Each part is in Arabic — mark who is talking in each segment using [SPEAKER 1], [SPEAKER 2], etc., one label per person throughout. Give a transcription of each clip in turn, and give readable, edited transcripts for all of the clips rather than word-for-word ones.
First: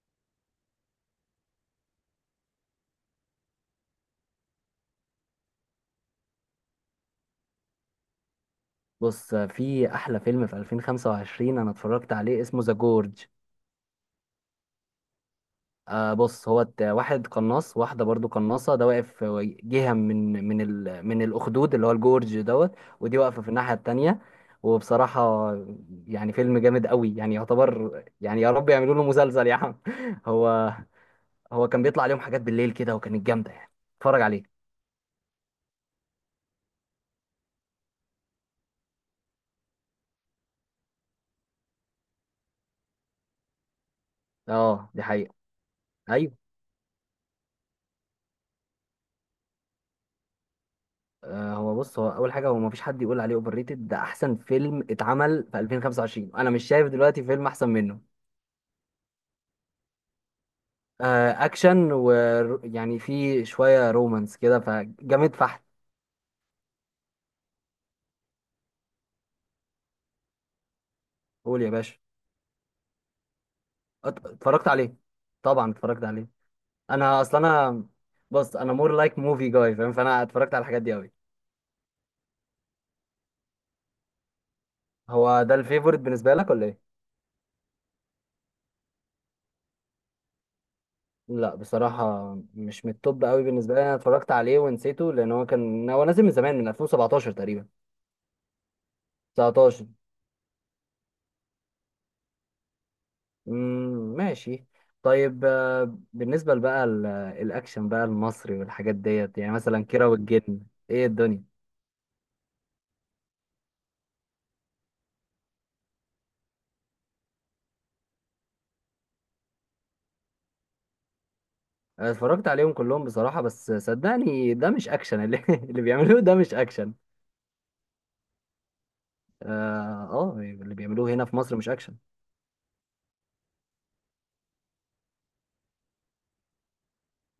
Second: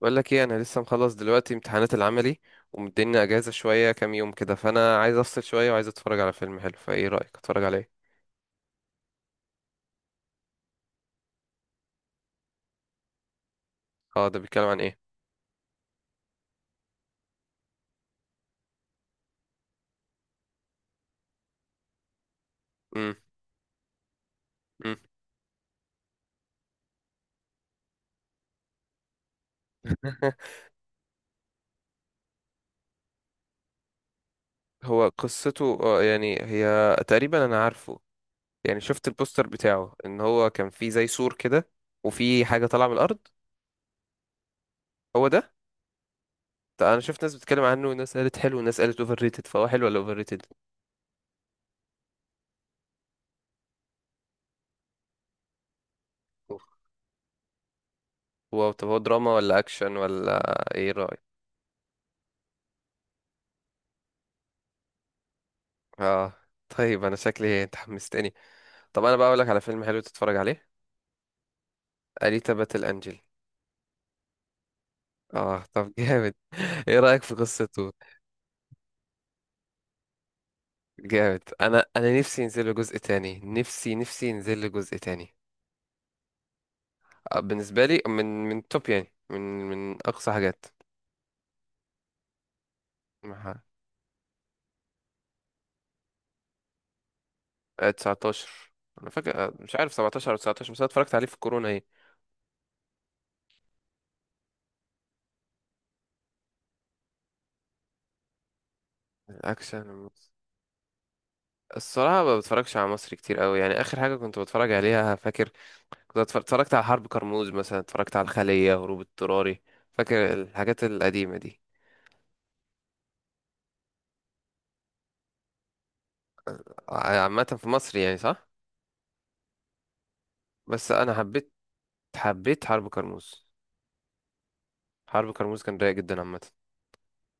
[SPEAKER 1] بقول لك ايه، انا لسه مخلص دلوقتي امتحانات العملي ومديني اجازه شويه كام يوم كده، فانا عايز افصل شويه وعايز اتفرج على فيلم حلو. فايه رايك اتفرج على ايه؟
[SPEAKER 2] بص، في احلى فيلم في 2025 انا اتفرجت عليه، اسمه ذا جورج.
[SPEAKER 1] اه، ده بيتكلم عن ايه؟
[SPEAKER 2] آه، بص هو واحد قناص، واحده برضو قناصه، ده واقف في جهه من الاخدود اللي هو الجورج دوت.
[SPEAKER 1] امم.
[SPEAKER 2] ودي واقفه في الناحيه التانية.
[SPEAKER 1] امم.
[SPEAKER 2] وبصراحه يعني فيلم جامد قوي، يعني يعتبر، يعني يا رب يعملوا له مسلسل يا عم. هو هو كان بيطلع عليهم حاجات بالليل كده وكانت جامده يعني. اتفرج عليه.
[SPEAKER 1] هو قصته يعني هي تقريبا انا عارفه. يعني شفت البوستر بتاعه ان هو كان فيه زي سور كده، وفي حاجه طالعه من الارض.
[SPEAKER 2] اه دي
[SPEAKER 1] هو
[SPEAKER 2] حقيقه.
[SPEAKER 1] ده؟
[SPEAKER 2] أيوه.
[SPEAKER 1] طيب، انا شفت ناس بتتكلم عنه، وناس قالت حلو وناس قالت اوفر ريتد، فهو حلو ولا اوفر ريتد؟
[SPEAKER 2] آه، هو بص، هو اول حاجه، هو ما فيش حد يقول عليه اوفر ريتد، ده احسن فيلم اتعمل في 2025، انا مش شايف دلوقتي فيلم احسن منه.
[SPEAKER 1] هو طب هو دراما ولا اكشن ولا؟ ايه رايك؟
[SPEAKER 2] آه، اكشن، ويعني في شويه رومانس كده فجامد فحت.
[SPEAKER 1] اه. طيب انا شكلي انت حمستني. طب انا بقى اقول لك على فيلم حلو تتفرج عليه.
[SPEAKER 2] قول يا باشا.
[SPEAKER 1] أليتا باتل انجل.
[SPEAKER 2] اتفرجت عليه.
[SPEAKER 1] اه،
[SPEAKER 2] طبعا
[SPEAKER 1] طب
[SPEAKER 2] اتفرجت عليه.
[SPEAKER 1] جامد. ايه
[SPEAKER 2] انا
[SPEAKER 1] رأيك في
[SPEAKER 2] اصلا انا
[SPEAKER 1] قصته؟
[SPEAKER 2] بص، انا مور لايك موفي جاي، فاهم؟ فانا اتفرجت على الحاجات دي قوي.
[SPEAKER 1] جامد. انا نفسي ينزل له جزء تاني، نفسي نفسي ينزل له جزء تاني.
[SPEAKER 2] هو ده الفيفورت بالنسبه لك ولا ايه؟
[SPEAKER 1] بالنسبة لي من من توب، يعني من اقصى حاجات.
[SPEAKER 2] لا بصراحه مش من التوب قوي
[SPEAKER 1] مها-
[SPEAKER 2] بالنسبه لي، انا اتفرجت عليه ونسيته، لان هو كان نازل من زمان، من 2017 تقريبا.
[SPEAKER 1] 19. انا فاكر، مش
[SPEAKER 2] 19.
[SPEAKER 1] عارف 17 او 19، بس انا اتفرجت عليه في الكورونا. ايه؟
[SPEAKER 2] مم، ماشي. طيب، آه، بالنسبة بقى، الأكشن بقى المصري والحاجات ديت، يعني مثلا كيرة
[SPEAKER 1] الاكشن.
[SPEAKER 2] والجن. إيه الدنيا؟
[SPEAKER 1] الصراحة ما بتفرجش على مصري كتير قوي، يعني آخر حاجة كنت بتفرج عليها فاكر. اتفرجت على حرب كرموز، مثلا اتفرجت على الخلية، هروب اضطراري. فاكر الحاجات القديمة دي؟
[SPEAKER 2] أنا اتفرجت عليهم كلهم بصراحة، بس صدقني ده مش اللي بيعملوه ده مش أكشن.
[SPEAKER 1] عامة في مصر، يعني صح.
[SPEAKER 2] آه. آه اللي
[SPEAKER 1] بس
[SPEAKER 2] بيعملوه
[SPEAKER 1] انا
[SPEAKER 2] هنا في
[SPEAKER 1] حبيت
[SPEAKER 2] مصر مش أكشن.
[SPEAKER 1] حبيت حرب كرموز. حرب كرموز كان رايق جدا عامة.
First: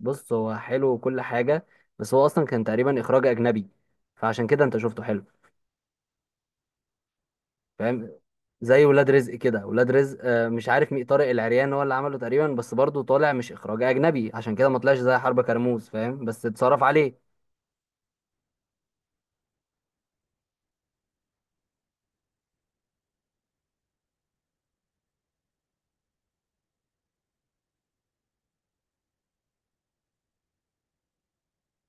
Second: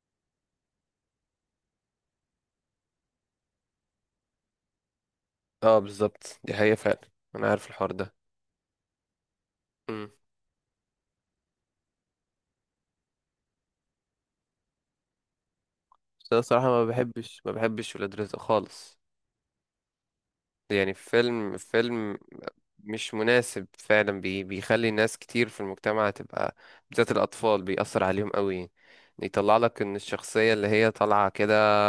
[SPEAKER 2] بص هو حلو وكل حاجة، بس هو أصلا كان تقريبا إخراج أجنبي، فعشان كده أنت شفته حلو.
[SPEAKER 1] اه، بالظبط دي حقيقة فعلا. انا عارف الحوار
[SPEAKER 2] فاهم؟
[SPEAKER 1] ده.
[SPEAKER 2] زي ولاد رزق كده. ولاد
[SPEAKER 1] امم.
[SPEAKER 2] رزق، آه، مش عارف مين، طارق العريان هو اللي عمله تقريبا، بس برضه طالع مش اخراج اجنبي، عشان كده ما طلعش زي حرب كرموز، فاهم؟
[SPEAKER 1] بس انا
[SPEAKER 2] بس
[SPEAKER 1] الصراحة
[SPEAKER 2] اتصرف
[SPEAKER 1] ما
[SPEAKER 2] عليه.
[SPEAKER 1] بحبش ما بحبش ولاد رزق خالص. يعني فيلم مش مناسب فعلا، بيخلي ناس كتير في المجتمع تبقى، بالذات الأطفال بيأثر عليهم قوي. يطلع لك ان الشخصية اللي هي طالعة كده،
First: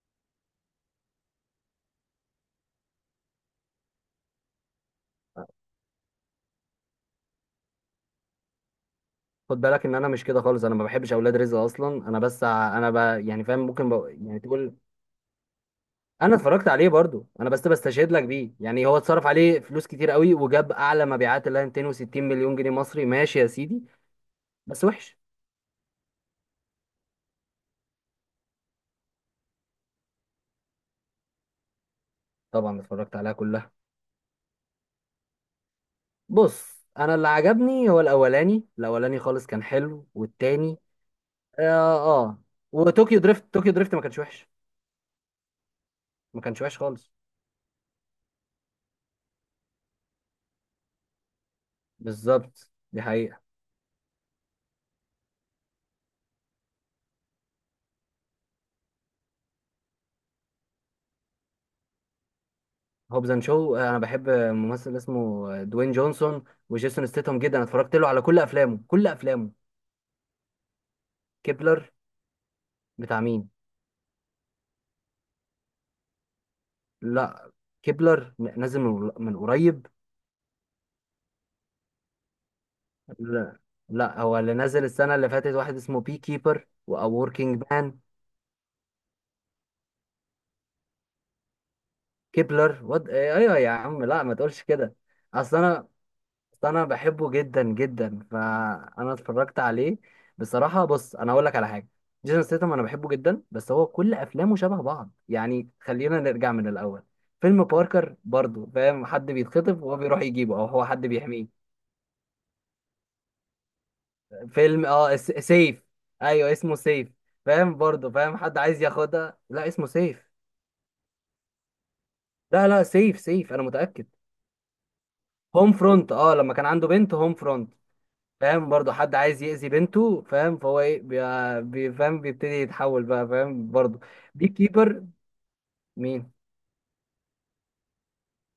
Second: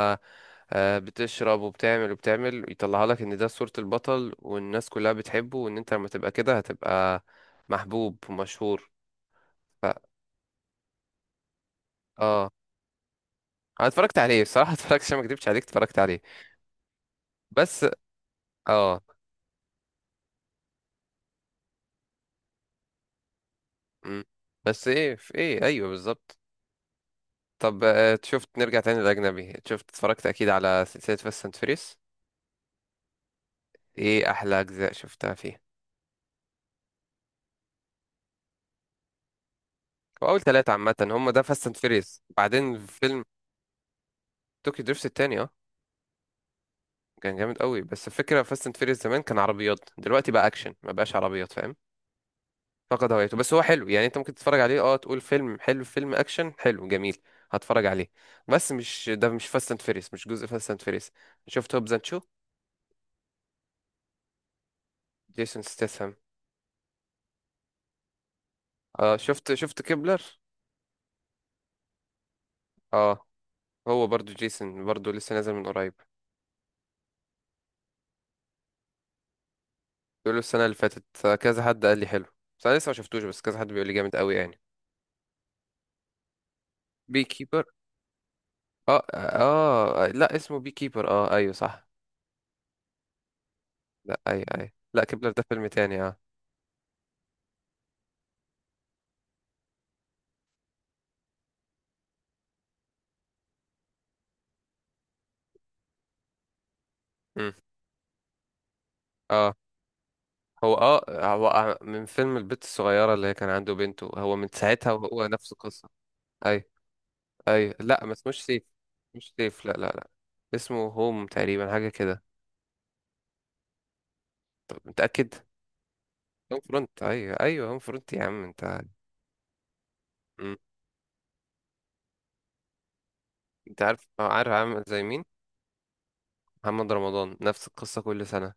[SPEAKER 1] بتشرب وبتعمل وبتعمل، يطلعها لك ان ده صورة البطل والناس كلها بتحبه، وان انت لما تبقى كده هتبقى محبوب ومشهور.
[SPEAKER 2] خد بالك
[SPEAKER 1] ف...
[SPEAKER 2] ان انا مش كده خالص، انا ما بحبش اولاد رزق اصلا، انا بس
[SPEAKER 1] اه.
[SPEAKER 2] انا يعني فاهم،
[SPEAKER 1] انا
[SPEAKER 2] ممكن
[SPEAKER 1] اتفرجت
[SPEAKER 2] يعني
[SPEAKER 1] عليه بصراحة.
[SPEAKER 2] تقول.
[SPEAKER 1] اتفرجت عشان ما اكدبش عليك، اتفرجت عليه.
[SPEAKER 2] انا اتفرجت عليه برضه، انا بس
[SPEAKER 1] بس.
[SPEAKER 2] بستشهد لك بيه، يعني هو
[SPEAKER 1] اه.
[SPEAKER 2] اتصرف عليه فلوس كتير قوي وجاب اعلى مبيعات اللي هي 260 مليون جنيه مصري، ماشي يا سيدي.
[SPEAKER 1] مم.
[SPEAKER 2] بس
[SPEAKER 1] بس ايه
[SPEAKER 2] وحش.
[SPEAKER 1] في ايه، ايوه بالظبط. طب، شفت، نرجع تاني للاجنبي. شفت اتفرجت اكيد على سلسلة فاست اند فيريس؟
[SPEAKER 2] طبعا اتفرجت عليها كلها.
[SPEAKER 1] ايه احلى اجزاء شفتها فيه؟
[SPEAKER 2] بص، انا اللي عجبني هو الاولاني، الاولاني خالص كان حلو،
[SPEAKER 1] واول 3
[SPEAKER 2] والتاني.
[SPEAKER 1] عامة هم، ده فاست اند
[SPEAKER 2] اه.
[SPEAKER 1] فيريس
[SPEAKER 2] آه.
[SPEAKER 1] بعدين
[SPEAKER 2] وطوكيو
[SPEAKER 1] فيلم.
[SPEAKER 2] دريفت، طوكيو دريفت ما كانش وحش.
[SPEAKER 1] توكي دريفت التاني اه.
[SPEAKER 2] ما كانش وحش خالص.
[SPEAKER 1] كان جامد قوي. بس الفكره، فاست اند فيريس زمان كان عربيات، دلوقتي بقى اكشن ما بقاش عربيات، فاهم؟
[SPEAKER 2] بالظبط، دي
[SPEAKER 1] فقد هويته.
[SPEAKER 2] حقيقة.
[SPEAKER 1] بس هو حلو يعني، انت ممكن تتفرج عليه، اه، تقول فيلم حلو، فيلم اكشن حلو جميل. هتفرج عليه. بس مش، ده مش فاست اند فيريس، مش جزء فاست اند فيريس. شفت هوبز اند شو؟
[SPEAKER 2] هوبز اند شو، انا بحب ممثل اسمه
[SPEAKER 1] جيسون
[SPEAKER 2] دوين
[SPEAKER 1] ستاثام.
[SPEAKER 2] جونسون وجيسون ستيتهم جدا، أنا اتفرجت له على كل افلامه، كل
[SPEAKER 1] اه،
[SPEAKER 2] افلامه.
[SPEAKER 1] شفت كيبلر؟
[SPEAKER 2] كيبلر، بتاع
[SPEAKER 1] اه.
[SPEAKER 2] مين؟
[SPEAKER 1] هو برضو جيسون، برضو لسه نازل من قريب.
[SPEAKER 2] لا، كيبلر نازل من قريب.
[SPEAKER 1] بيقولوا السنه اللي فاتت. كذا حد قال لي حلو. بس انا لسه ما شفتوش، بس كذا
[SPEAKER 2] لا،
[SPEAKER 1] حد بيقول لي جامد
[SPEAKER 2] لا،
[SPEAKER 1] قوي
[SPEAKER 2] هو اللي
[SPEAKER 1] يعني.
[SPEAKER 2] نازل السنة اللي فاتت واحد اسمه بي كيبر او
[SPEAKER 1] بي
[SPEAKER 2] وركينج
[SPEAKER 1] كيبر.
[SPEAKER 2] مان.
[SPEAKER 1] اه، اه، لا، اسمه بي كيبر، اه ايوه صح.
[SPEAKER 2] كيبلر وات؟ ايوه يا عم،
[SPEAKER 1] لا،
[SPEAKER 2] لا ما
[SPEAKER 1] اي،
[SPEAKER 2] تقولش
[SPEAKER 1] اي،
[SPEAKER 2] كده.
[SPEAKER 1] لا كيبلر ده
[SPEAKER 2] اصل
[SPEAKER 1] فيلم
[SPEAKER 2] انا،
[SPEAKER 1] تاني. اه.
[SPEAKER 2] بس انا بحبه جدا جدا، فانا اتفرجت عليه بصراحه. بص، انا اقول لك على حاجه. جيسون ستاثام انا بحبه جدا، بس هو كل افلامه شبه بعض، يعني خلينا نرجع من الاول.
[SPEAKER 1] امم.
[SPEAKER 2] فيلم باركر برضو، فاهم؟ حد
[SPEAKER 1] اه،
[SPEAKER 2] بيتخطف وهو بيروح يجيبه، او
[SPEAKER 1] هو
[SPEAKER 2] هو
[SPEAKER 1] اه
[SPEAKER 2] حد
[SPEAKER 1] هو
[SPEAKER 2] بيحميه.
[SPEAKER 1] آه، من فيلم البت الصغيرة اللي هي كان عنده بنته، هو من
[SPEAKER 2] فيلم
[SPEAKER 1] ساعتها
[SPEAKER 2] اه،
[SPEAKER 1] وهو نفس
[SPEAKER 2] سيف.
[SPEAKER 1] القصة.
[SPEAKER 2] ايوه
[SPEAKER 1] اي،
[SPEAKER 2] اسمه سيف.
[SPEAKER 1] اي،
[SPEAKER 2] فاهم؟
[SPEAKER 1] لا ما
[SPEAKER 2] برضو فاهم،
[SPEAKER 1] اسموش
[SPEAKER 2] حد
[SPEAKER 1] سيف،
[SPEAKER 2] عايز
[SPEAKER 1] مش
[SPEAKER 2] ياخدها.
[SPEAKER 1] سيف،
[SPEAKER 2] لا
[SPEAKER 1] لا، لا،
[SPEAKER 2] اسمه
[SPEAKER 1] لا.
[SPEAKER 2] سيف.
[SPEAKER 1] اسمه هوم تقريبا، حاجة كده.
[SPEAKER 2] لا لا سيف، سيف انا متاكد.
[SPEAKER 1] طب متأكد؟
[SPEAKER 2] هوم فرونت، اه لما
[SPEAKER 1] هوم
[SPEAKER 2] كان عنده
[SPEAKER 1] فرونت،
[SPEAKER 2] بنت، هوم
[SPEAKER 1] ايوه ايوه،
[SPEAKER 2] فرونت.
[SPEAKER 1] هوم فرونت يا عم
[SPEAKER 2] فاهم؟
[SPEAKER 1] انت.
[SPEAKER 2] برضه حد عايز يأذي بنته،
[SPEAKER 1] مم.
[SPEAKER 2] فاهم؟ فهو ايه، فاهم بيبتدي يتحول بقى، فاهم
[SPEAKER 1] انت
[SPEAKER 2] برضه.
[SPEAKER 1] عارف
[SPEAKER 2] بي
[SPEAKER 1] عامل زي
[SPEAKER 2] كيبر.
[SPEAKER 1] مين؟
[SPEAKER 2] مين؟
[SPEAKER 1] محمد رمضان، نفس القصة كل سنة.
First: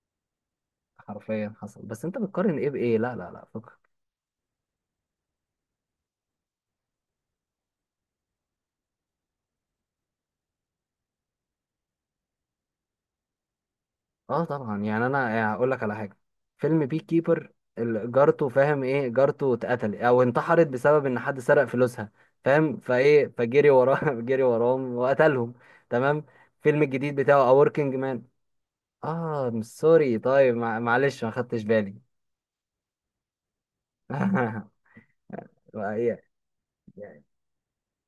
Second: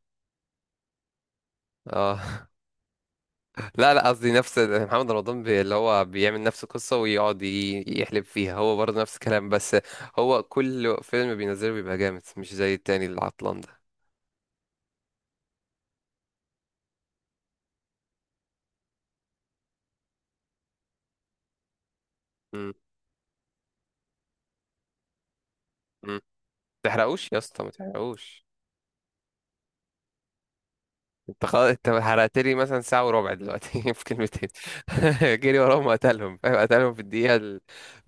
[SPEAKER 2] حرفيا حصل، بس انت
[SPEAKER 1] اه.
[SPEAKER 2] بتقارن ايه بايه؟ لا لا لا فكر.
[SPEAKER 1] لا، لا، قصدي نفس محمد رمضان، اللي هو بيعمل نفس القصة ويقعد يحلب فيها، هو برضه نفس الكلام بس. هو كل فيلم بينزله بيبقى جامد، مش زي التاني العطلان ده.
[SPEAKER 2] اه طبعا، يعني انا يعني هقول لك على حاجه. فيلم بي كيبر، جارته، فاهم ايه، جارته اتقتل او انتحرت بسبب ان حد سرق فلوسها.
[SPEAKER 1] مم.
[SPEAKER 2] فاهم؟ فايه، فجري وراه. جري وراهم وقتلهم.
[SPEAKER 1] مم.
[SPEAKER 2] تمام. الفيلم الجديد
[SPEAKER 1] تحرقوش يا
[SPEAKER 2] بتاعه
[SPEAKER 1] اسطى،
[SPEAKER 2] A
[SPEAKER 1] ما
[SPEAKER 2] Working Man.
[SPEAKER 1] تحرقوش!
[SPEAKER 2] اه سوري، طيب، معلش ما
[SPEAKER 1] انت
[SPEAKER 2] خدتش
[SPEAKER 1] خلاص، انت
[SPEAKER 2] بالي.
[SPEAKER 1] حرقت لي مثلا ساعة وربع دلوقتي في كلمتين. جري وراهم وقتلهم، فاهم؟ قتلهم في
[SPEAKER 2] يعني.
[SPEAKER 1] الدقيقة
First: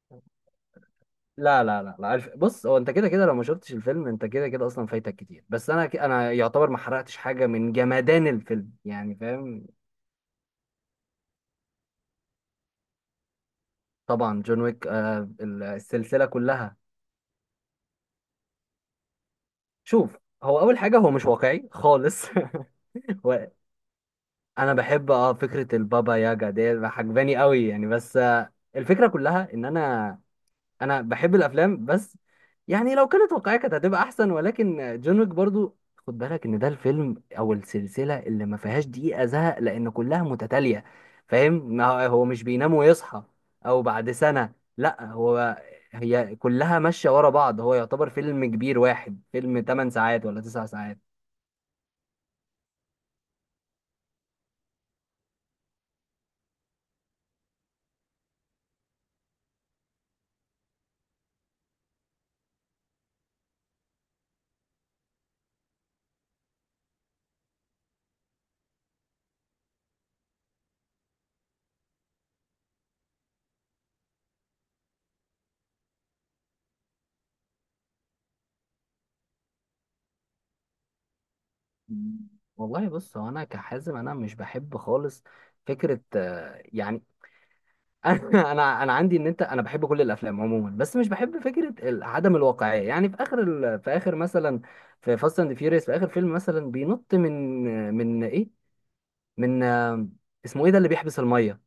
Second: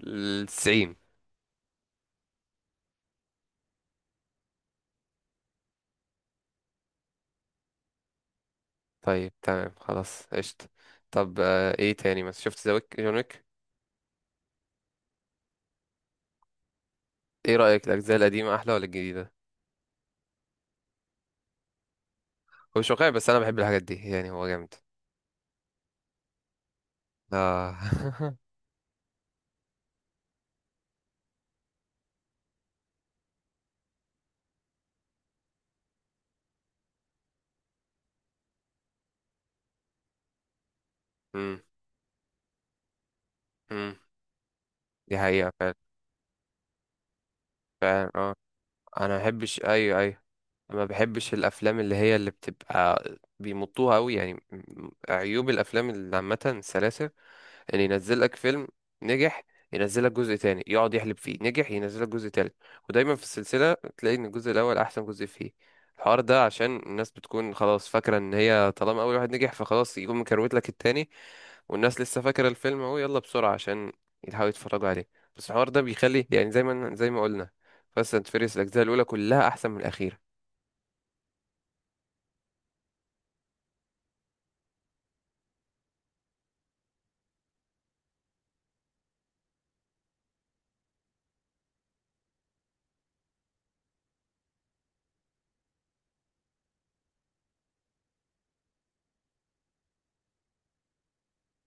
[SPEAKER 1] الـ90.
[SPEAKER 2] لا لا لا لا عارف، بص، هو انت كده كده لو ما شفتش الفيلم انت كده كده اصلا فايتك كتير، بس انا انا يعتبر ما حرقتش حاجه من جمدان الفيلم، يعني
[SPEAKER 1] طيب
[SPEAKER 2] فاهم.
[SPEAKER 1] تمام، خلاص قشطة. طب، ايه تاني مثلا؟ شفت ذا ويك؟ جون ويك؟
[SPEAKER 2] طبعا جون ويك، آه، السلسله كلها.
[SPEAKER 1] ايه رأيك الأجزاء القديمة أحلى ولا الجديدة؟
[SPEAKER 2] شوف، هو اول حاجه هو مش واقعي خالص.
[SPEAKER 1] هو مش واقعي بس انا
[SPEAKER 2] هو
[SPEAKER 1] بحب الحاجات دي يعني، هو جامد.
[SPEAKER 2] انا بحب اه فكره البابا ياجا دي، عجباني قوي
[SPEAKER 1] اه.
[SPEAKER 2] يعني، بس آه الفكره كلها ان انا، انا بحب الافلام بس. يعني لو كانت واقعيه كانت هتبقى احسن، ولكن جون ويك برضو، خد بالك ان ده الفيلم او السلسله اللي ما فيهاش دقيقه زهق، لان كلها متتاليه. فاهم،
[SPEAKER 1] مم.
[SPEAKER 2] ما هو هو مش بينام ويصحى او
[SPEAKER 1] مم.
[SPEAKER 2] بعد سنه، لا
[SPEAKER 1] دي حقيقة
[SPEAKER 2] هو،
[SPEAKER 1] فعلا.
[SPEAKER 2] هي كلها ماشيه ورا بعض، هو
[SPEAKER 1] فعلا
[SPEAKER 2] يعتبر
[SPEAKER 1] اه.
[SPEAKER 2] فيلم كبير
[SPEAKER 1] انا ما
[SPEAKER 2] واحد،
[SPEAKER 1] بحبش،
[SPEAKER 2] فيلم 8
[SPEAKER 1] ايوه ايوه.
[SPEAKER 2] ساعات ولا 9
[SPEAKER 1] ما
[SPEAKER 2] ساعات.
[SPEAKER 1] بحبش الافلام اللي هي اللي بتبقى بيمطوها قوي يعني، عيوب الافلام اللي عامة السلاسل. يعني ينزل لك فيلم، نجح، ينزل لك جزء تاني يقعد يحلب فيه، نجح، ينزل لك جزء تالت. ودايما في السلسلة تلاقي ان الجزء الاول احسن جزء فيه. الحوار ده عشان الناس بتكون خلاص فاكرة ان هي طالما اول واحد نجح، فخلاص يقوم مكروت لك التاني. والناس لسه فاكرة الفيلم اهو، يلا بسرعة عشان يحاولوا يتفرجوا عليه. بس الحوار ده بيخلي يعني، زي ما قلنا. فاست اند فيريس الاجزاء الاولى كلها احسن من الاخيرة.
[SPEAKER 2] والله بص، هو انا كحازم، انا مش بحب خالص فكره، آه، يعني، انا عندي ان انت، انا بحب كل الافلام عموما، بس مش بحب فكره عدم الواقعيه، يعني في اخر في اخر مثلا في فاست اند فيوريوس في اخر فيلم مثلا بينط من، من ايه، من آه، اسمه ايه ده اللي بيحبس الميه؟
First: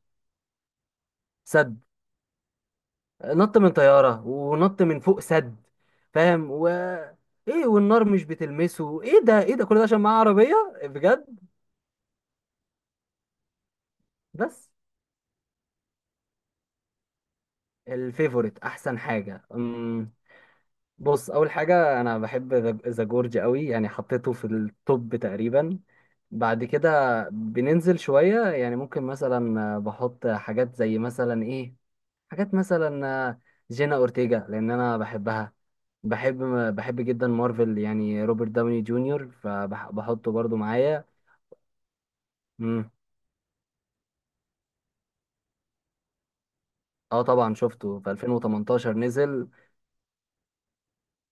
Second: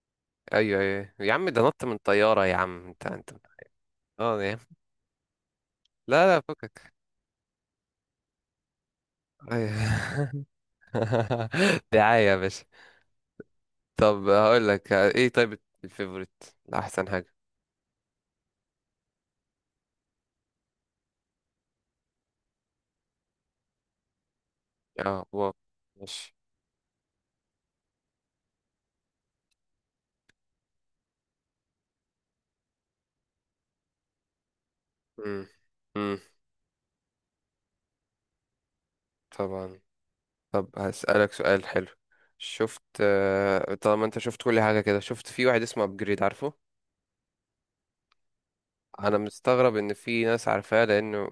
[SPEAKER 1] ايوه، ايوه يا عم، ده
[SPEAKER 2] سد.
[SPEAKER 1] نط من طيارة يا عم، انت.
[SPEAKER 2] نط من طياره
[SPEAKER 1] اه يا عم.
[SPEAKER 2] ونط من فوق سد،
[SPEAKER 1] لا، لا،
[SPEAKER 2] فاهم؟ و،
[SPEAKER 1] فكك.
[SPEAKER 2] ايه، والنار مش بتلمسه، ايه ده؟ ايه ده كل ده عشان معاه
[SPEAKER 1] ايوه.
[SPEAKER 2] عربيه؟ بجد.
[SPEAKER 1] دعاية يا باشا. طب هقول
[SPEAKER 2] بس
[SPEAKER 1] لك ايه، طيب الفيفوريت؟ احسن حاجة؟
[SPEAKER 2] الفيفوريت، احسن حاجه، بص، اول حاجه انا بحب ذا جورج قوي، يعني حطيته في
[SPEAKER 1] اه،
[SPEAKER 2] التوب
[SPEAKER 1] واو.
[SPEAKER 2] تقريبا.
[SPEAKER 1] ماشي.
[SPEAKER 2] بعد كده بننزل شويه، يعني ممكن مثلا آه، بحط حاجات زي مثلا ايه، حاجات مثلا آه، جينا اورتيجا لان انا
[SPEAKER 1] مم.
[SPEAKER 2] بحبها.
[SPEAKER 1] مم.
[SPEAKER 2] بحب، بحب جدا مارفل، يعني روبرت داوني جونيور
[SPEAKER 1] طبعا.
[SPEAKER 2] فبحطه برضو
[SPEAKER 1] طب
[SPEAKER 2] معايا.
[SPEAKER 1] هسألك سؤال حلو. شفت
[SPEAKER 2] مم.
[SPEAKER 1] آه، طالما انت شفت كل حاجة كده، شفت في واحد اسمه ابجريد؟ عارفه؟
[SPEAKER 2] اه طبعا شفته في 2018
[SPEAKER 1] انا
[SPEAKER 2] نزل.
[SPEAKER 1] مستغرب ان في ناس عارفاه لانه،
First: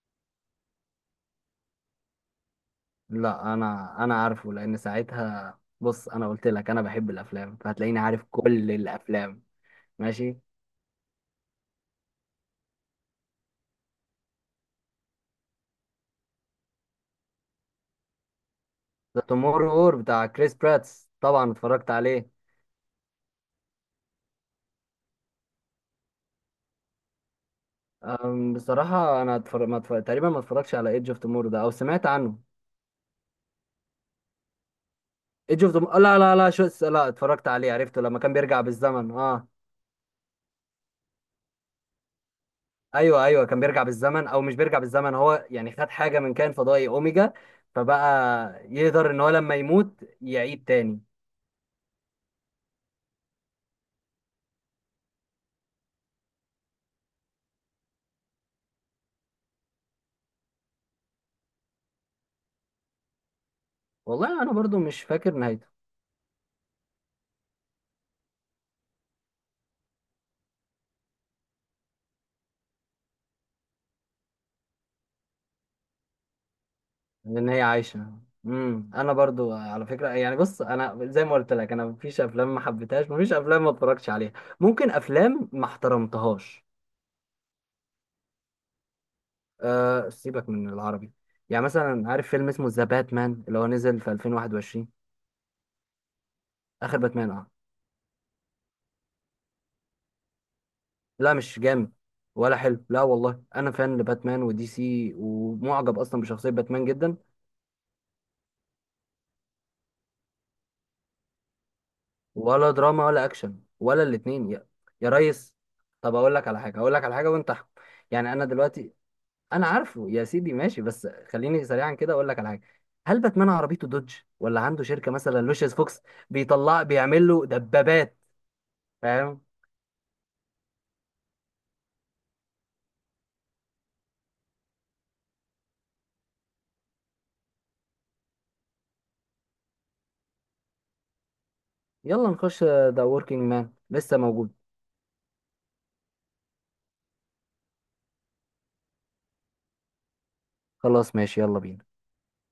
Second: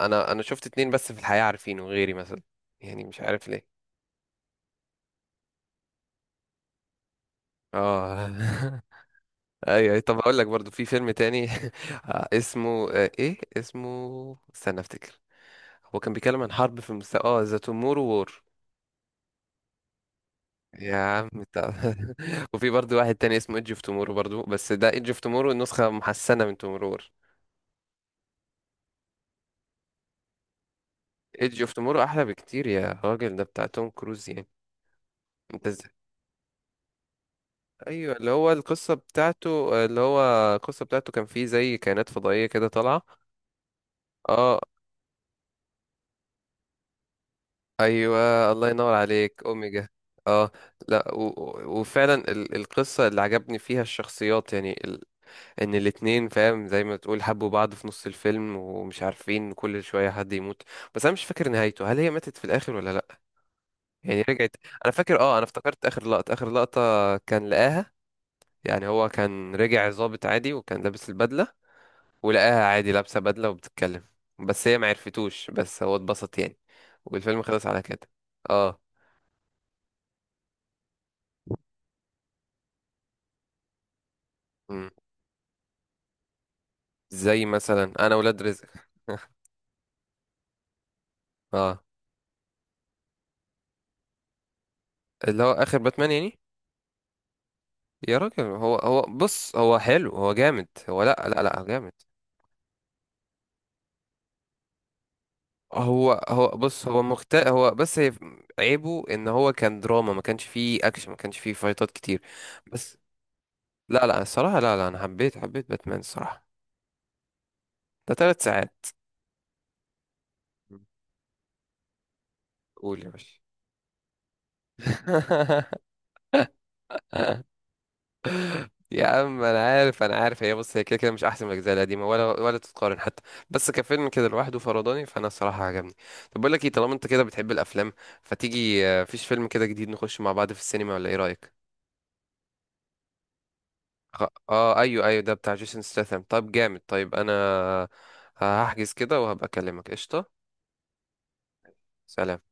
[SPEAKER 1] انا شفت 2 بس في الحياة عارفينه غيري مثلا. يعني مش عارف
[SPEAKER 2] لا
[SPEAKER 1] ليه.
[SPEAKER 2] انا، انا عارفه لان ساعتها، بص، انا قلت لك انا بحب الافلام فهتلاقيني عارف
[SPEAKER 1] اه.
[SPEAKER 2] كل الافلام.
[SPEAKER 1] ايوه، طب
[SPEAKER 2] ماشي.
[SPEAKER 1] هقول لك برضو في فيلم تاني. اسمه ايه اسمه؟ استنى افتكر. هو كان بيتكلم عن حرب في مست... اه ذا تومورو وور.
[SPEAKER 2] ذا توموررو وور بتاع كريس
[SPEAKER 1] يا
[SPEAKER 2] براتس،
[SPEAKER 1] عم
[SPEAKER 2] طبعا
[SPEAKER 1] انت.
[SPEAKER 2] اتفرجت عليه.
[SPEAKER 1] وفي برضو واحد تاني اسمه ايدج اوف تومورو برضو، بس ده ايدج اوف تومورو نسخة محسنة من تومورو وور.
[SPEAKER 2] بصراحة أنا اتفرج... ما اتفرج... تقريبا ما اتفرجش على ايدج اوف توموررو
[SPEAKER 1] ايدج
[SPEAKER 2] ده، أو
[SPEAKER 1] اوف تومورو
[SPEAKER 2] سمعت
[SPEAKER 1] احلى
[SPEAKER 2] عنه.
[SPEAKER 1] بكتير يا راجل، ده بتاع توم كروز يعني.
[SPEAKER 2] ايدج
[SPEAKER 1] انت
[SPEAKER 2] اوف
[SPEAKER 1] ازاي؟
[SPEAKER 2] توموررو، لا لا لا شو، لا اتفرجت عليه، عرفته
[SPEAKER 1] ايوه،
[SPEAKER 2] لما
[SPEAKER 1] اللي
[SPEAKER 2] كان
[SPEAKER 1] هو
[SPEAKER 2] بيرجع
[SPEAKER 1] القصة
[SPEAKER 2] بالزمن اه.
[SPEAKER 1] بتاعته، اللي هو. القصة بتاعته كان فيه زي كائنات فضائية كده طالعة.
[SPEAKER 2] أيوه أيوه كان بيرجع بالزمن أو مش
[SPEAKER 1] اه.
[SPEAKER 2] بيرجع بالزمن، هو يعني خد حاجة من كائن فضائي أوميجا، فبقى
[SPEAKER 1] ايوه الله ينور
[SPEAKER 2] يقدر إن هو
[SPEAKER 1] عليك.
[SPEAKER 2] لما
[SPEAKER 1] اوميجا.
[SPEAKER 2] يموت
[SPEAKER 1] اه.
[SPEAKER 2] يعيد تاني.
[SPEAKER 1] لا. وفعلا القصة اللي عجبني فيها الشخصيات يعني. ان الاتنين، فاهم، زي ما تقول حبوا بعض في نص الفيلم، ومش عارفين كل شوية حد يموت. بس انا مش فاكر نهايته، هل هي ماتت في الاخر ولا لا؟ يعني
[SPEAKER 2] والله أنا
[SPEAKER 1] رجعت؟
[SPEAKER 2] برضو
[SPEAKER 1] انا
[SPEAKER 2] مش
[SPEAKER 1] فاكر،
[SPEAKER 2] فاكر
[SPEAKER 1] اه، انا
[SPEAKER 2] نهايته.
[SPEAKER 1] افتكرت اخر لقطة، اخر لقطة. كان لقاها. يعني هو كان رجع ظابط عادي وكان لابس البدلة. ولقاها عادي لابسة بدلة وبتتكلم. بس هي ما عرفتوش، بس هو اتبسط يعني. والفيلم
[SPEAKER 2] لان هي
[SPEAKER 1] خلص على كده.
[SPEAKER 2] عايشه.
[SPEAKER 1] اه.
[SPEAKER 2] امم، انا برضو على فكره يعني، بص انا زي ما قلت لك انا مفيش افلام ما حبيتهاش، مفيش افلام ما اتفرجتش عليها،
[SPEAKER 1] مم.
[SPEAKER 2] ممكن افلام ما احترمتهاش.
[SPEAKER 1] زي مثلا انا، ولاد رزق.
[SPEAKER 2] أه سيبك من العربي. يعني
[SPEAKER 1] اه،
[SPEAKER 2] مثلا عارف فيلم اسمه ذا باتمان اللي هو نزل في 2021،
[SPEAKER 1] اللي هو اخر باتمان يعني.
[SPEAKER 2] اخر باتمان، اه.
[SPEAKER 1] يا راجل، هو بص هو حلو، هو جامد هو، لا،
[SPEAKER 2] لا
[SPEAKER 1] لا، لا،
[SPEAKER 2] مش
[SPEAKER 1] هو جامد.
[SPEAKER 2] جامد ولا حلو، لا والله انا فان لباتمان ودي سي، ومعجب
[SPEAKER 1] هو
[SPEAKER 2] اصلا
[SPEAKER 1] هو
[SPEAKER 2] بشخصيه باتمان
[SPEAKER 1] بص هو
[SPEAKER 2] جدا.
[SPEAKER 1] مخت هو بس هي. عيبه ان هو كان دراما، ما كانش فيه اكشن ما كانش فيه فايتات كتير.
[SPEAKER 2] ولا
[SPEAKER 1] بس.
[SPEAKER 2] دراما ولا اكشن ولا
[SPEAKER 1] لا، لا،
[SPEAKER 2] الاتنين
[SPEAKER 1] الصراحة،
[SPEAKER 2] يا،
[SPEAKER 1] لا، لا، انا
[SPEAKER 2] يا
[SPEAKER 1] حبيت
[SPEAKER 2] ريس.
[SPEAKER 1] حبيت باتمان
[SPEAKER 2] طب اقول
[SPEAKER 1] الصراحة.
[SPEAKER 2] لك على حاجه، اقول لك على حاجه وانت احكم.
[SPEAKER 1] ده
[SPEAKER 2] يعني
[SPEAKER 1] ثلاث
[SPEAKER 2] انا
[SPEAKER 1] ساعات
[SPEAKER 2] دلوقتي، انا عارفه يا سيدي ماشي، بس خليني سريعا كده اقول لك على حاجه.
[SPEAKER 1] قول يا
[SPEAKER 2] هل
[SPEAKER 1] باشا.
[SPEAKER 2] باتمان عربيته دوج ولا عنده شركه مثلا لوشيس فوكس بيطلع بيعمل له دبابات؟
[SPEAKER 1] يا
[SPEAKER 2] فاهم؟
[SPEAKER 1] عم انا عارف هي بص، هي كده كده مش احسن من الاجزاء القديمه، ولا تتقارن حتى. بس كفيلم كده لوحده فرضاني، فانا الصراحه عجبني. طب بقول لك ايه، طالما انت كده بتحب الافلام، فتيجي فيش فيلم كده جديد نخش مع بعض في السينما ولا؟ ايه رايك؟
[SPEAKER 2] يلا نخش ذا وركينج مان لسه
[SPEAKER 1] خ-
[SPEAKER 2] موجود.
[SPEAKER 1] اه، ايوه، ايوه، ده بتاع جيسون ستاثام. طب جامد، طيب انا هحجز كده وهبقى اكلمك، قشطه.
[SPEAKER 2] خلاص ماشي، يلا بينا.
[SPEAKER 1] سلام.